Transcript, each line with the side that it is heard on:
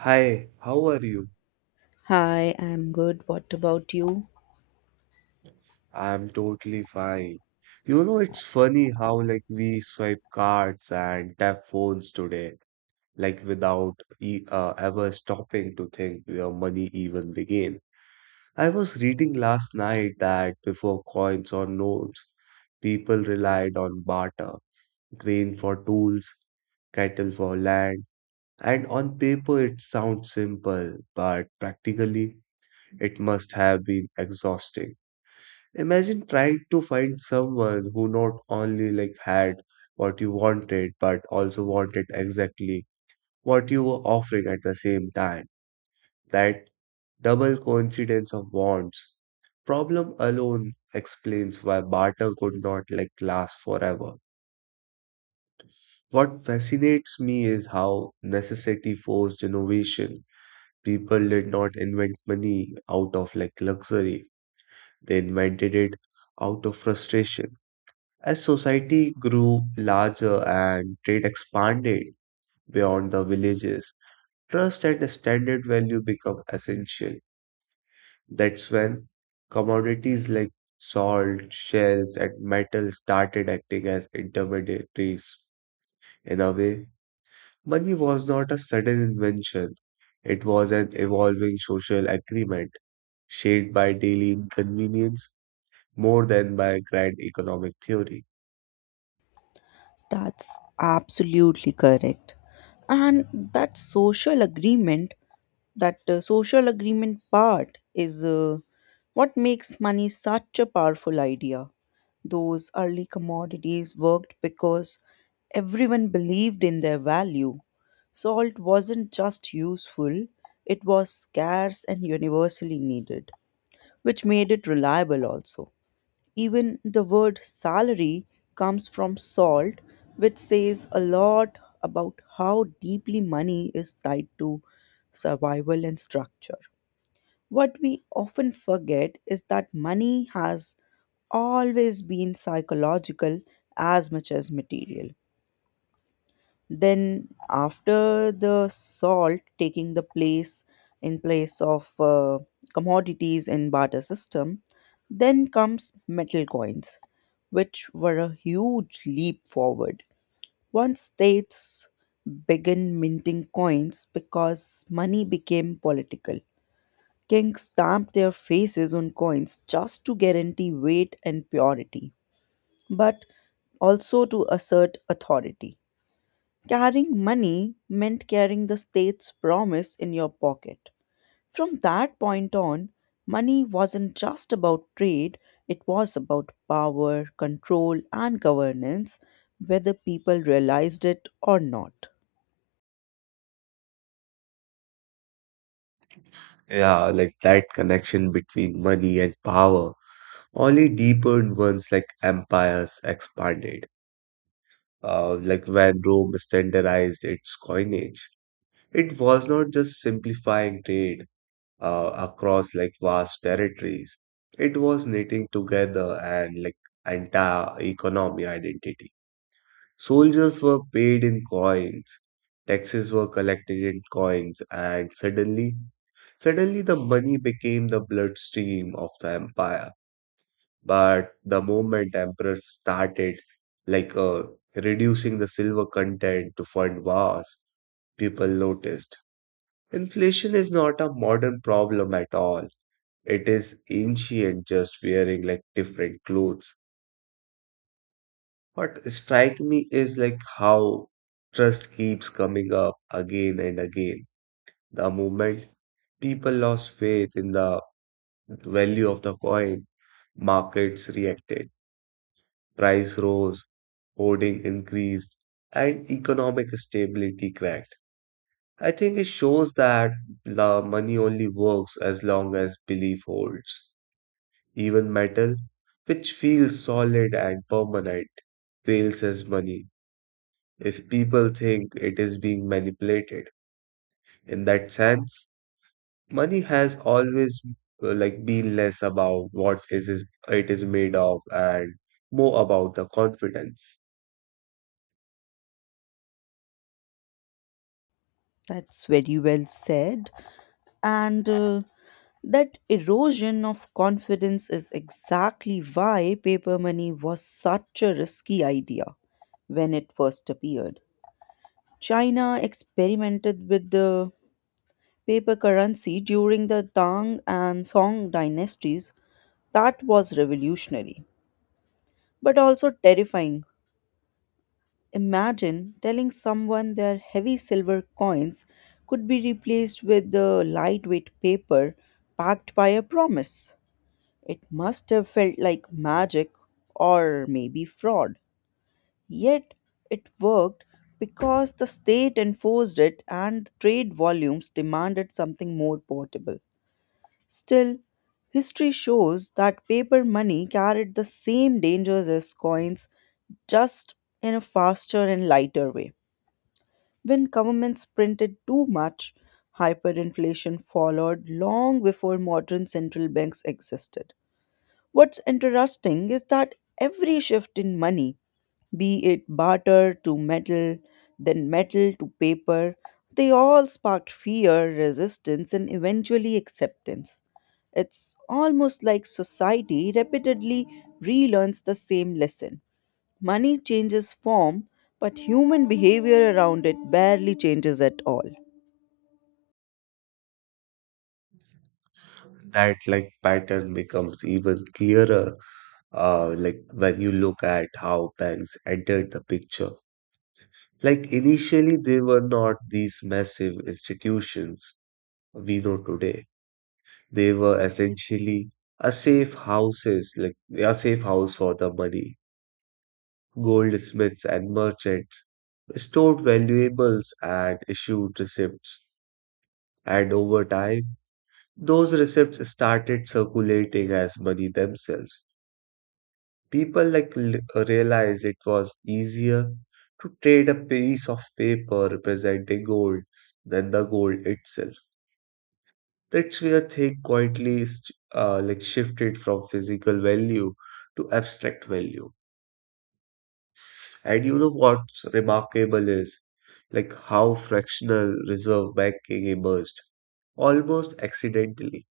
right: Hi, how are you?
left: Hi, I'm good. What about you?
right: I'm totally fine. It's funny how like we swipe cards and tap phones today, like without e ever stopping to think where money even began. I was reading last night that before coins or notes, people relied on barter, grain for tools, cattle for land, and on paper it sounds simple, but practically it must have been exhausting. Imagine trying to find someone who not only like had what you wanted, but also wanted exactly what you were offering at the same time. That double coincidence of wants problem alone explains why barter could not like last forever. What fascinates me is how necessity forced innovation. People did not invent money out of like luxury. They invented it out of frustration. As society grew larger and trade expanded beyond the villages, trust and standard value become essential. That's when commodities like salt, shells, and metal started acting as intermediaries. In a way, money was not a sudden invention, it was an evolving social agreement shaped by daily inconvenience more than by grand economic theory.
left: That's absolutely correct. And that social agreement, that social agreement part is what makes money such a powerful idea. Those early commodities worked because everyone believed in their value. Salt wasn't just useful, it was scarce and universally needed, which made it reliable also. Even the word salary comes from salt, which says a lot about how deeply money is tied to survival and structure. What we often forget is that money has always been psychological as much as material. Then after the salt taking the place in place of commodities in barter system, then comes metal coins, which were a huge leap forward. Once states began minting coins because money became political. Kings stamped their faces on coins just to guarantee weight and purity, but also to assert authority. Carrying money meant carrying the state's promise in your pocket. From that point on, money wasn't just about trade, it was about power, control, and governance, whether people realized it or not.
right: Yeah, like that connection between money and power only deepened once like empires expanded. Like when Rome standardized its coinage, it was not just simplifying trade across like vast territories. It was knitting together and like entire economy identity. Soldiers were paid in coins, taxes were collected in coins, and suddenly the money became the bloodstream of the empire. But the moment emperors started like reducing the silver content to fund wars, people noticed. Inflation is not a modern problem at all. It is ancient, just wearing like different clothes. What strikes me is like how trust keeps coming up again and again. The moment people lost faith in the value of the coin, markets reacted, price rose, hoarding increased, and economic stability cracked. I think it shows that the money only works as long as belief holds. Even metal, which feels solid and permanent, fails as money if people think it is being manipulated. In that sense, money has always like been less about what it is made of and more about the confidence.
left: That's very well said. And That erosion of confidence is exactly why paper money was such a risky idea when it first appeared. China experimented with the paper currency during the Tang and Song dynasties that was revolutionary, but also terrifying. Imagine telling someone their heavy silver coins could be replaced with the lightweight paper backed by a promise. It must have felt like magic or maybe fraud. Yet it worked because the state enforced it and trade volumes demanded something more portable. Still, history shows that paper money carried the same dangers as coins, just in a faster and lighter way. When governments printed too much, hyperinflation followed long before modern central banks existed. What's interesting is that every shift in money, be it barter to metal, then metal to paper, they all sparked fear, resistance, and eventually acceptance. It's almost like society repeatedly relearns the same lesson. Money changes form, but human behavior around it barely changes at all.
right: That like pattern becomes even clearer, like when you look at how banks entered the picture. Like initially, they were not these massive institutions we know today. They were essentially like a safe house for the money. Goldsmiths and merchants stored valuables and issued receipts, and over time, those receipts started circulating as money themselves. People like realized it was easier to trade a piece of paper representing gold than the gold itself. That's where Thich quietly like shifted from physical value to abstract value. And you know what's remarkable is like how fractional reserve banking emerged almost accidentally.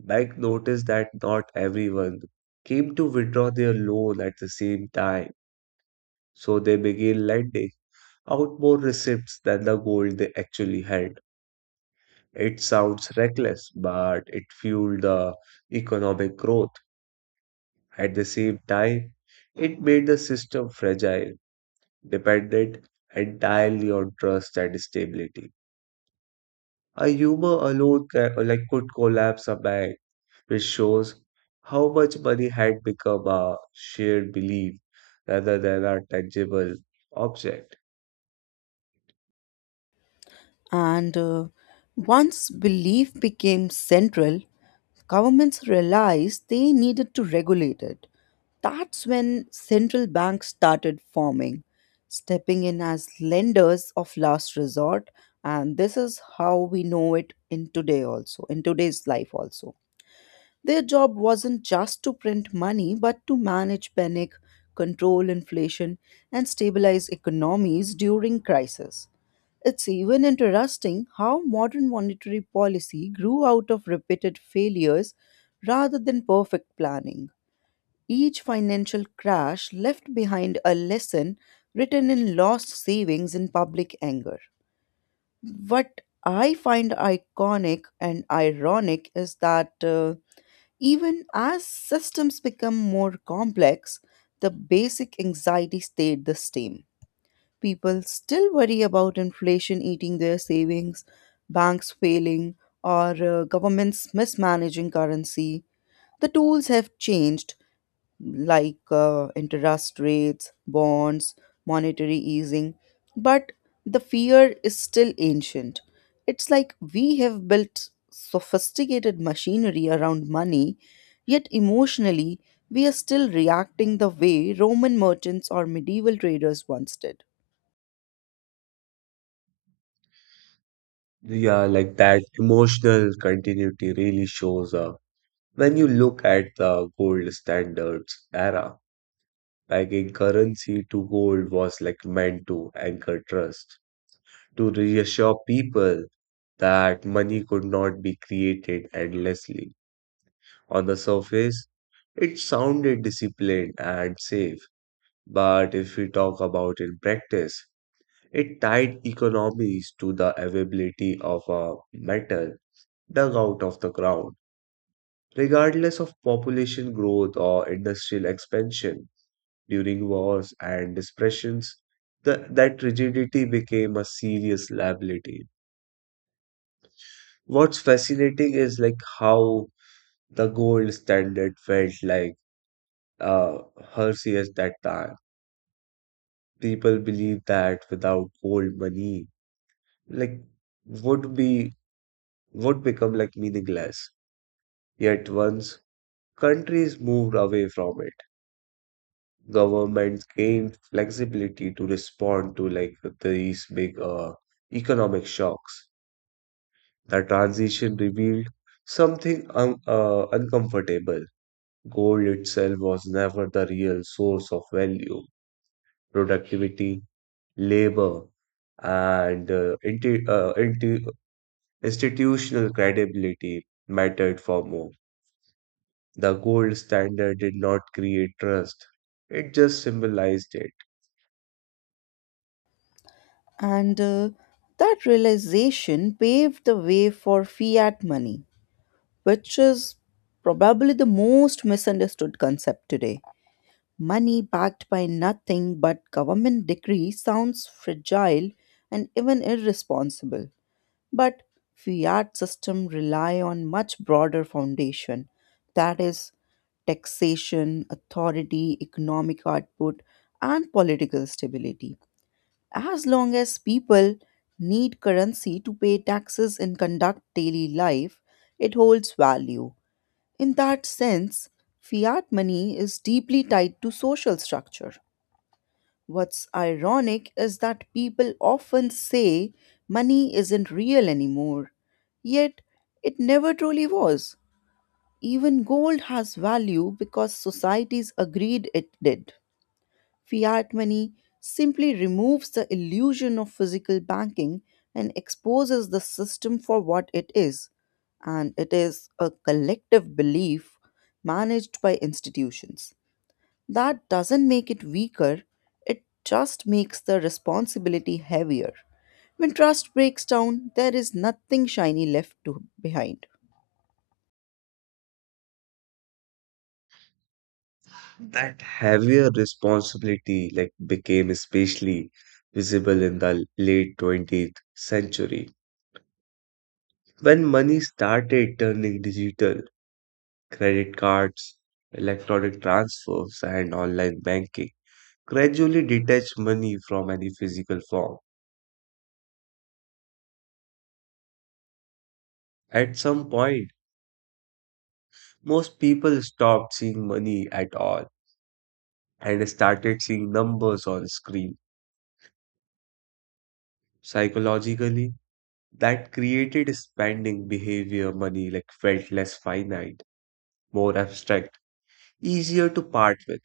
right: Bank noticed that not everyone came to withdraw their loan at the same time, so they began lending out more receipts than the gold they actually had. It sounds reckless, but it fueled the economic growth. At the same time, it made the system fragile, dependent entirely on trust and stability. A humor alone like could collapse a bank, which shows how much money had become a shared belief rather than a tangible object.
left: And Once belief became central, governments realized they needed to regulate it. That's when central banks started forming, stepping in as lenders of last resort. And this is how we know it in today also, in today's life also. Their job wasn't just to print money, but to manage panic, control inflation, and stabilize economies during crisis. It's even interesting how modern monetary policy grew out of repeated failures rather than perfect planning. Each financial crash left behind a lesson written in lost savings and public anger. What I find iconic and ironic is that even as systems become more complex, the basic anxiety stayed the same. People still worry about inflation eating their savings, banks failing, or governments mismanaging currency. The tools have changed, like interest rates, bonds, monetary easing. But the fear is still ancient. It's like we have built sophisticated machinery around money, yet emotionally, we are still reacting the way Roman merchants or medieval traders once did.
right: Yeah, like that emotional continuity really shows up when you look at the gold standards era. Like in currency to gold was like meant to anchor trust to reassure people that money could not be created endlessly. On the surface, it sounded disciplined and safe, but if we talk about in practice, it tied economies to the availability of a metal dug out of the ground, regardless of population growth or industrial expansion. During wars and depressions, that rigidity became a serious liability. What's fascinating is like how the gold standard felt like uh Hershey's that time. People believed that without gold money, like would be would become like meaningless. Yet once countries moved away from it, governments gained flexibility to respond to like these big economic shocks. The transition revealed something un uncomfortable. Gold itself was never the real source of value. Productivity, labor, and institutional credibility mattered for more. The gold standard did not create trust, it just symbolized it.
left: And That realization paved the way for fiat money, which is probably the most misunderstood concept today. Money backed by nothing but government decree sounds fragile and even irresponsible. But fiat system rely on much broader foundation, that is taxation, authority, economic output, and political stability. As long as people need currency to pay taxes and conduct daily life, it holds value. In that sense, fiat money is deeply tied to social structure. What's ironic is that people often say money isn't real anymore, yet it never truly was. Even gold has value because societies agreed it did. Fiat money simply removes the illusion of physical banking and exposes the system for what it is, and it is a collective belief managed by institutions. That doesn't make it weaker, it just makes the responsibility heavier. When trust breaks down, there is nothing shiny left to behind.
right: That heavier responsibility like became especially visible in the late 20th century when money started turning digital. Credit cards, electronic transfers, and online banking gradually detach money from any physical form. At some point, most people stopped seeing money at all and started seeing numbers on screen. Psychologically, that created a spending behavior money like felt less finite, more abstract, easier to part with.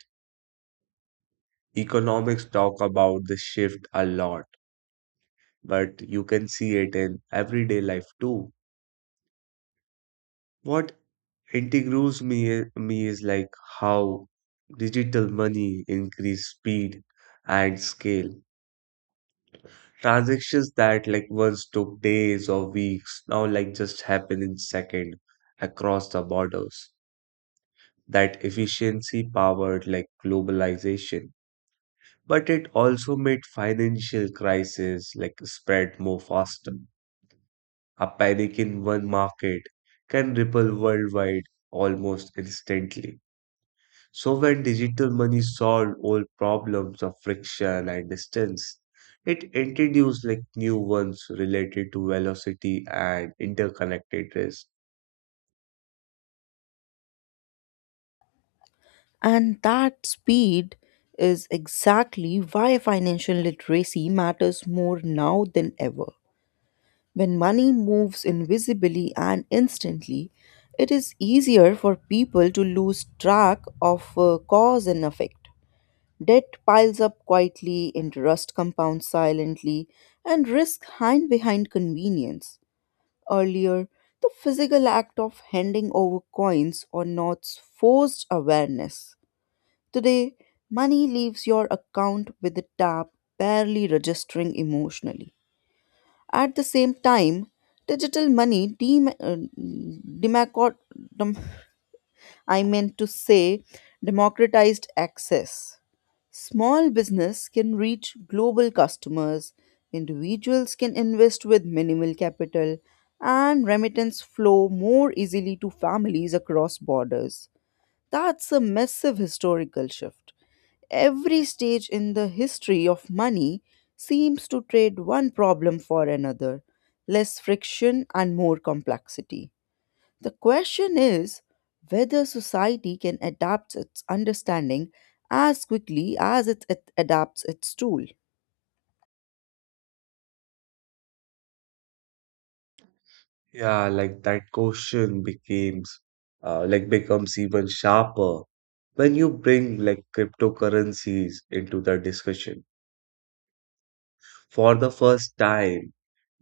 right: Economics talk about the shift a lot, but you can see it in everyday life too. What integrates me is like how digital money increase speed and scale. Transactions that like once took days or weeks now like just happen in second across the borders. That efficiency powered like globalization, but it also made financial crisis like spread more faster. A panic in one market can ripple worldwide almost instantly. So when digital money solved old problems of friction and distance, it introduced like new ones related to velocity and interconnectedness.
left: And that speed is exactly why financial literacy matters more now than ever. When money moves invisibly and instantly, it is easier for people to lose track of cause and effect. Debt piles up quietly, interest compounds silently, and risk hide behind convenience. Earlier, the physical act of handing over coins or notes forced awareness. Today, money leaves your account with a tap, barely registering emotionally. At the same time, digital money dem- demacot- dem- I meant to say democratized access. Small business can reach global customers, individuals can invest with minimal capital, and remittance flow more easily to families across borders. That's a massive historical shift. Every stage in the history of money seems to trade one problem for another, less friction and more complexity. The question is whether society can adapt its understanding as quickly as it adapts its tool.
right: Yeah, like that question becomes like becomes even sharper when you bring like cryptocurrencies into the discussion. For the first time,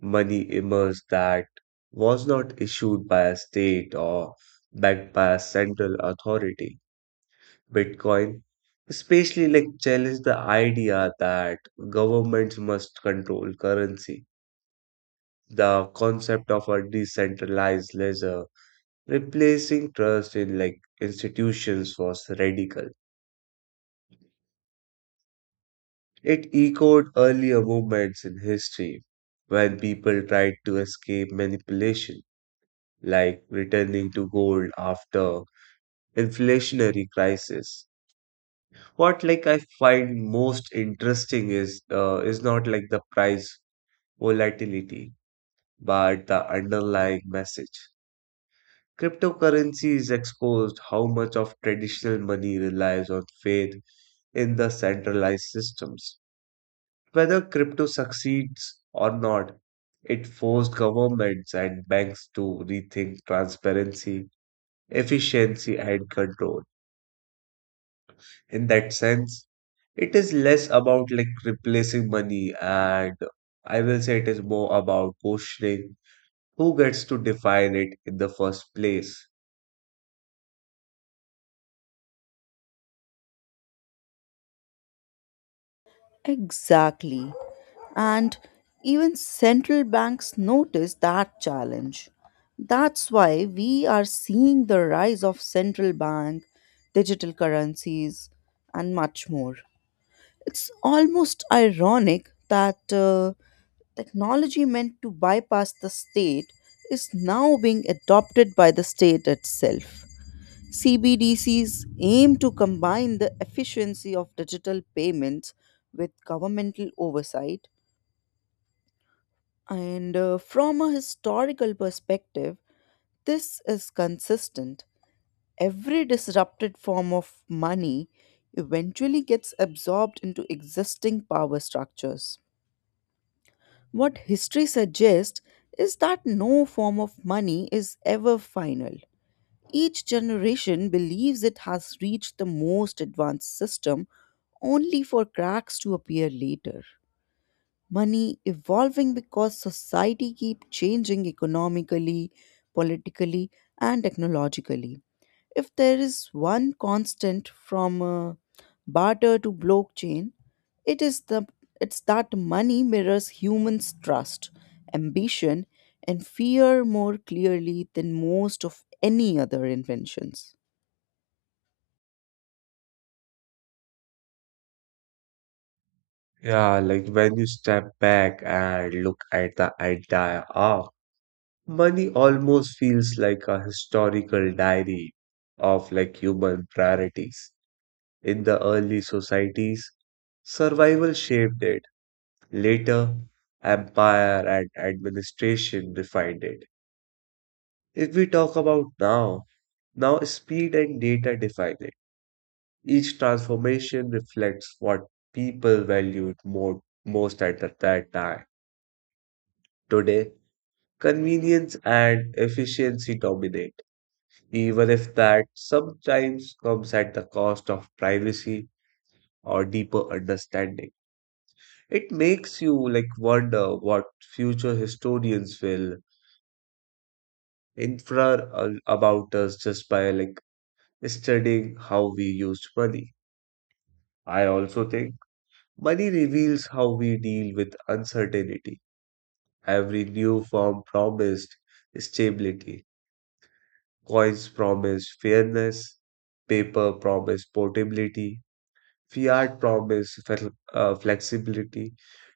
right: money emerged that was not issued by a state or backed by a central authority. Bitcoin, especially like challenge the idea that governments must control currency. The concept of a decentralized ledger replacing trust in like institutions was radical. It echoed earlier movements in history when people tried to escape manipulation, like returning to gold after inflationary crisis. What like I find most interesting is not like the price volatility, but the underlying message. Cryptocurrency is exposed how much of traditional money relies on faith in the centralized systems. Whether crypto succeeds or not, it forced governments and banks to rethink transparency, efficiency, and control. In that sense, it is less about like replacing money and I will say it is more about questioning who gets to define it in the first place?
left: Exactly. And even central banks notice that challenge. That's why we are seeing the rise of central bank, digital currencies, and much more. It's almost ironic that technology meant to bypass the state is now being adopted by the state itself. CBDCs aim to combine the efficiency of digital payments with governmental oversight. And From a historical perspective, this is consistent. Every disrupted form of money eventually gets absorbed into existing power structures. What history suggests is that no form of money is ever final. Each generation believes it has reached the most advanced system only for cracks to appear later. Money evolving because society keep changing economically, politically and technologically. If there is one constant from barter to blockchain, it is the it's that money mirrors humans' trust, ambition and fear more clearly than most of any other inventions.
right: Yeah, like when you step back and look at the entire arc, money almost feels like a historical diary of like human priorities. In the early societies, survival shaped it. Later, empire and administration defined it. If we talk about now, now speed and data define it. Each transformation reflects what people valued most at that time. Today, convenience and efficiency dominate, even if that sometimes comes at the cost of privacy or deeper understanding. It makes you like wonder what future historians will infer about us just by like studying how we used money. I also think money reveals how we deal with uncertainty. Every new form promised stability. Coins promised fairness. Paper promised portability. Fiat promised flexibility.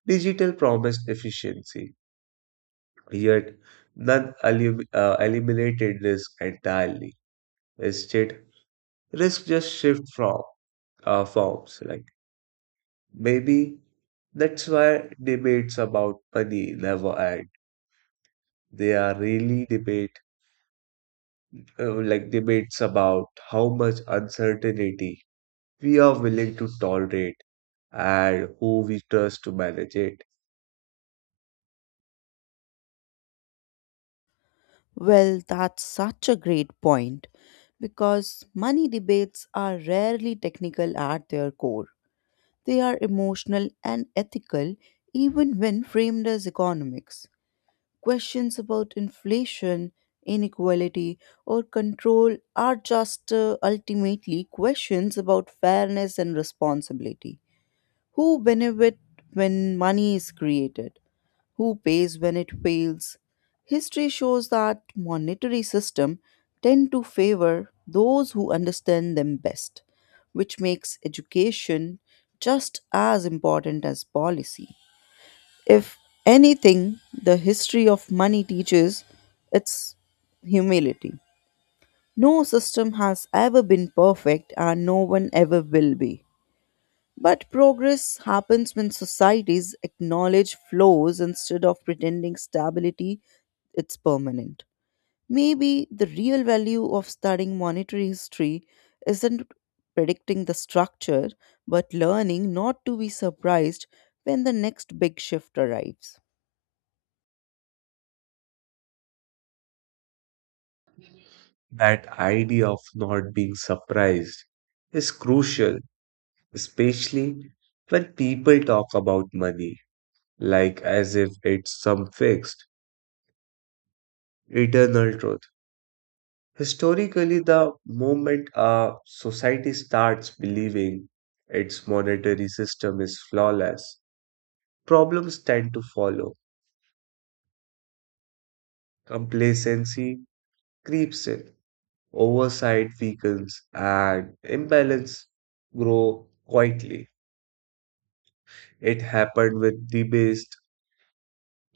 right: Digital promised efficiency. Yet none eliminated risk entirely. Instead, risk just shift from forms. Like maybe that's why debates about money never end. They are really debate like debates about how much uncertainty we are willing to tolerate and who we trust to manage it.
left: Well, that's such a great point because money debates are rarely technical at their core. They are emotional and ethical even when framed as economics. Questions about inflation, inequality, or control are just ultimately questions about fairness and responsibility. Who benefit when money is created? Who pays when it fails. History shows that monetary system tend to favor those who understand them best, which makes education just as important as policy. If anything, the history of money teaches its humility. No system has ever been perfect and no one ever will be. But progress happens when societies acknowledge flaws instead of pretending stability it's permanent. Maybe the real value of studying monetary history isn't predicting the structure, but learning not to be surprised when the next big shift arrives.
right: That idea of not being surprised is crucial, especially when people talk about money, like as if it's some fixed, eternal truth. Historically, the moment a society starts believing its monetary system is flawless, problems tend to follow. Complacency creeps in, oversight weakens, and imbalance grow quietly. It happened with debased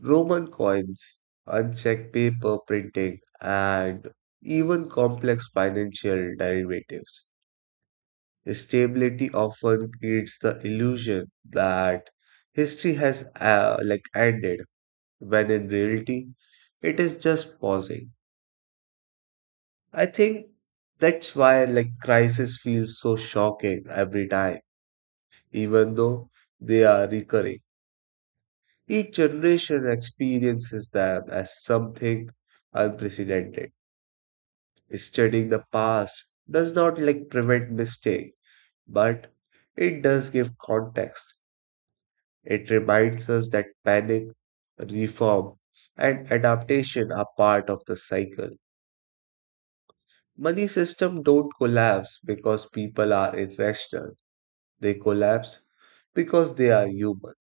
right: Roman coins, unchecked paper printing, and even complex financial derivatives. Stability often creates the illusion that history has like ended, when in reality it is just pausing. I think that's why like crises feel so shocking every time, even though they are recurring. Each generation experiences them as something unprecedented. Studying the past does not like prevent mistake, but it does give context. It reminds us that panic, reform, and adaptation are part of the cycle. Money system don't collapse because people are irrational. They collapse because they are human.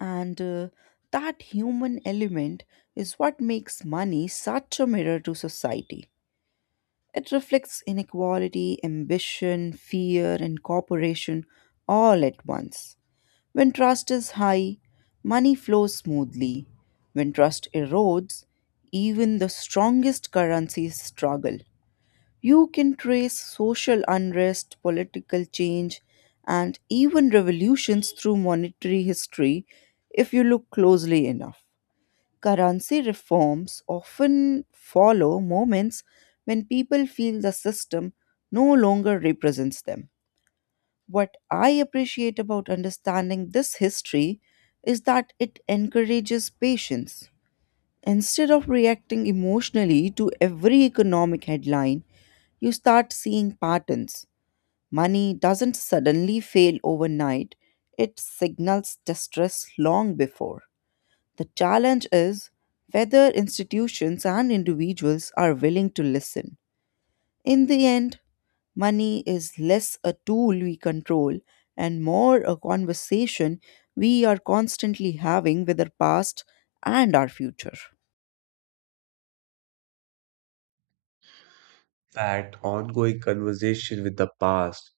left: And That human element is what makes money such a mirror to society. It reflects inequality, ambition, fear, and cooperation all at once. When trust is high, money flows smoothly. When trust erodes, even the strongest currencies struggle. You can trace social unrest, political change, and even revolutions through monetary history if you look closely enough. Currency reforms often follow moments when people feel the system no longer represents them. What I appreciate about understanding this history is that it encourages patience. Instead of reacting emotionally to every economic headline, you start seeing patterns. Money doesn't suddenly fail overnight, it signals distress long before. The challenge is whether institutions and individuals are willing to listen. In the end, money is less a tool we control and more a conversation we are constantly having with our past and our future.
right: That ongoing conversation with the past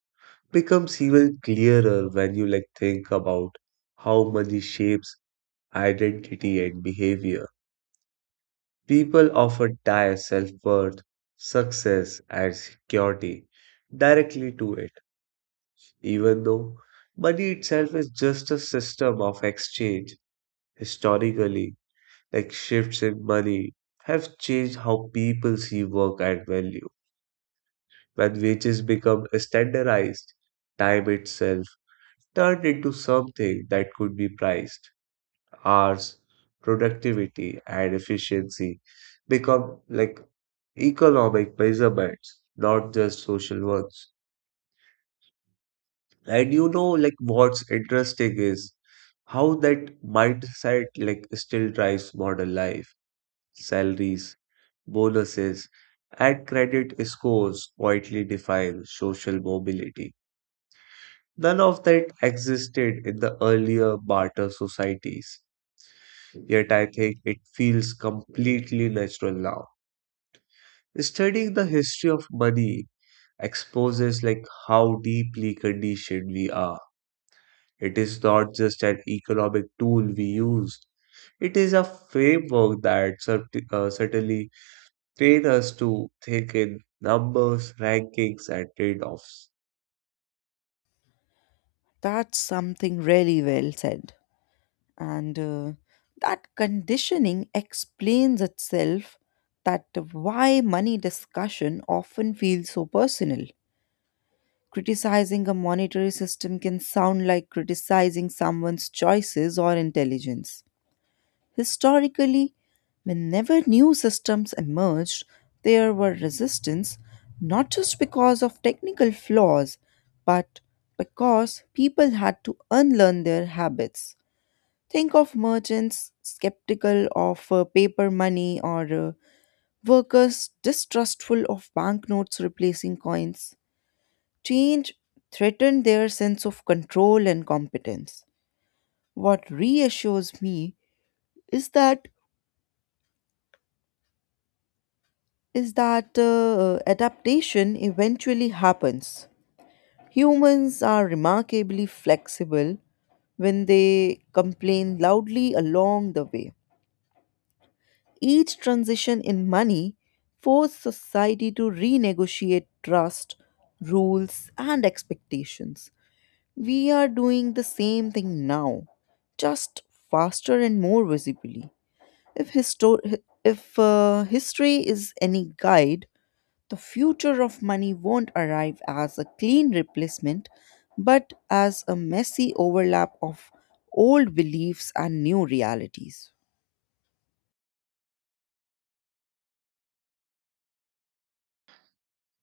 right: becomes even clearer when you like think about how money shapes identity and behavior. People often tie self-worth, success, and security directly to it, even though money itself is just a system of exchange. Historically, like shifts in money have changed how people see work and value. When wages become standardized, time itself turned into something that could be priced. Hours, productivity, and efficiency become like economic measurements, not just social ones. And like what's interesting is how that mindset like still drives modern life. Salaries, bonuses, and credit scores quietly define social mobility. None of that existed in the earlier barter societies, yet I think it feels completely natural now. Studying the history of money exposes like how deeply conditioned we are. It is not just an economic tool we use. It is a framework that certainly train us to think in numbers, rankings, and trade-offs.
left: That's something really well said. And That conditioning explains itself that why money discussion often feels so personal. Criticizing a monetary system can sound like criticizing someone's choices or intelligence. Historically, whenever new systems emerged, there were resistance not just because of technical flaws, but because people had to unlearn their habits. Think of merchants skeptical of paper money or workers distrustful of banknotes replacing coins. Change threatened their sense of control and competence. What reassures me is that is that adaptation eventually happens. Humans are remarkably flexible when they complain loudly along the way. Each transition in money forced society to renegotiate trust, rules, and expectations. We are doing the same thing now, just faster and more visibly. If, histo- hi- if history is any guide, the future of money won't arrive as a clean replacement, but as a messy overlap of old beliefs and new realities.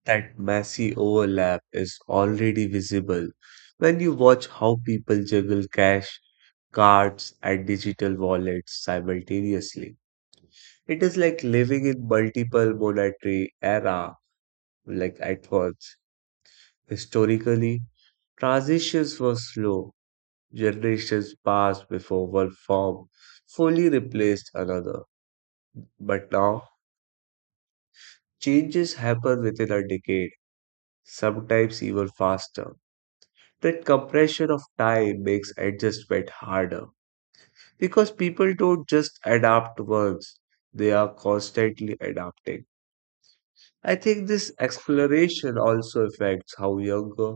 right: That messy overlap is already visible when you watch how people juggle cash, cards, and digital wallets simultaneously. It is like living in multiple monetary era like at once. Historically, transitions were slow. Generations passed before one form fully replaced another. But now, changes happen within a decade, sometimes even faster. That compression of time makes adjustment harder because people don't just adapt once, they are constantly adapting. I think this acceleration also affects how younger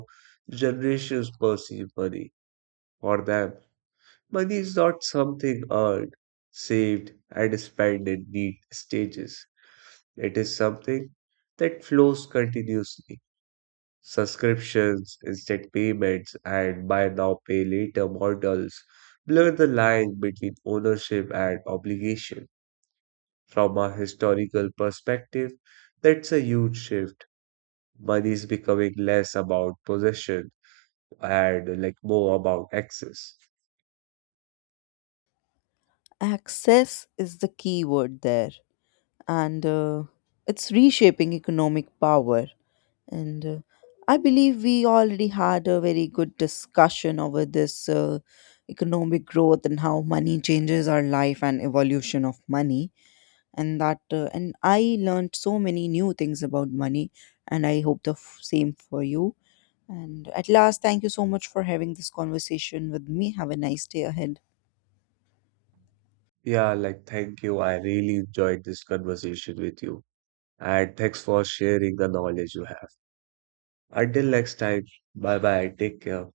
right: generations perceive money. For them, money is not something earned, saved, and spent in neat stages, it is something that flows continuously. Subscriptions, instant payments, and buy now, pay later models blur the line between ownership and obligation. From a historical perspective, that's a huge shift. Money is becoming less about possession and like more about access.
left: Access is the key word there. And it's reshaping economic power. And I believe we already had a very good discussion over this economic growth and how money changes our life and evolution of money. And I learned so many new things about money, and I hope the same for you. And at last, thank you so much for having this conversation with me. Have a nice day ahead.
right: Yeah, like thank you. I really enjoyed this conversation with you. And thanks for sharing the knowledge you have. Until next time, bye bye. Take care.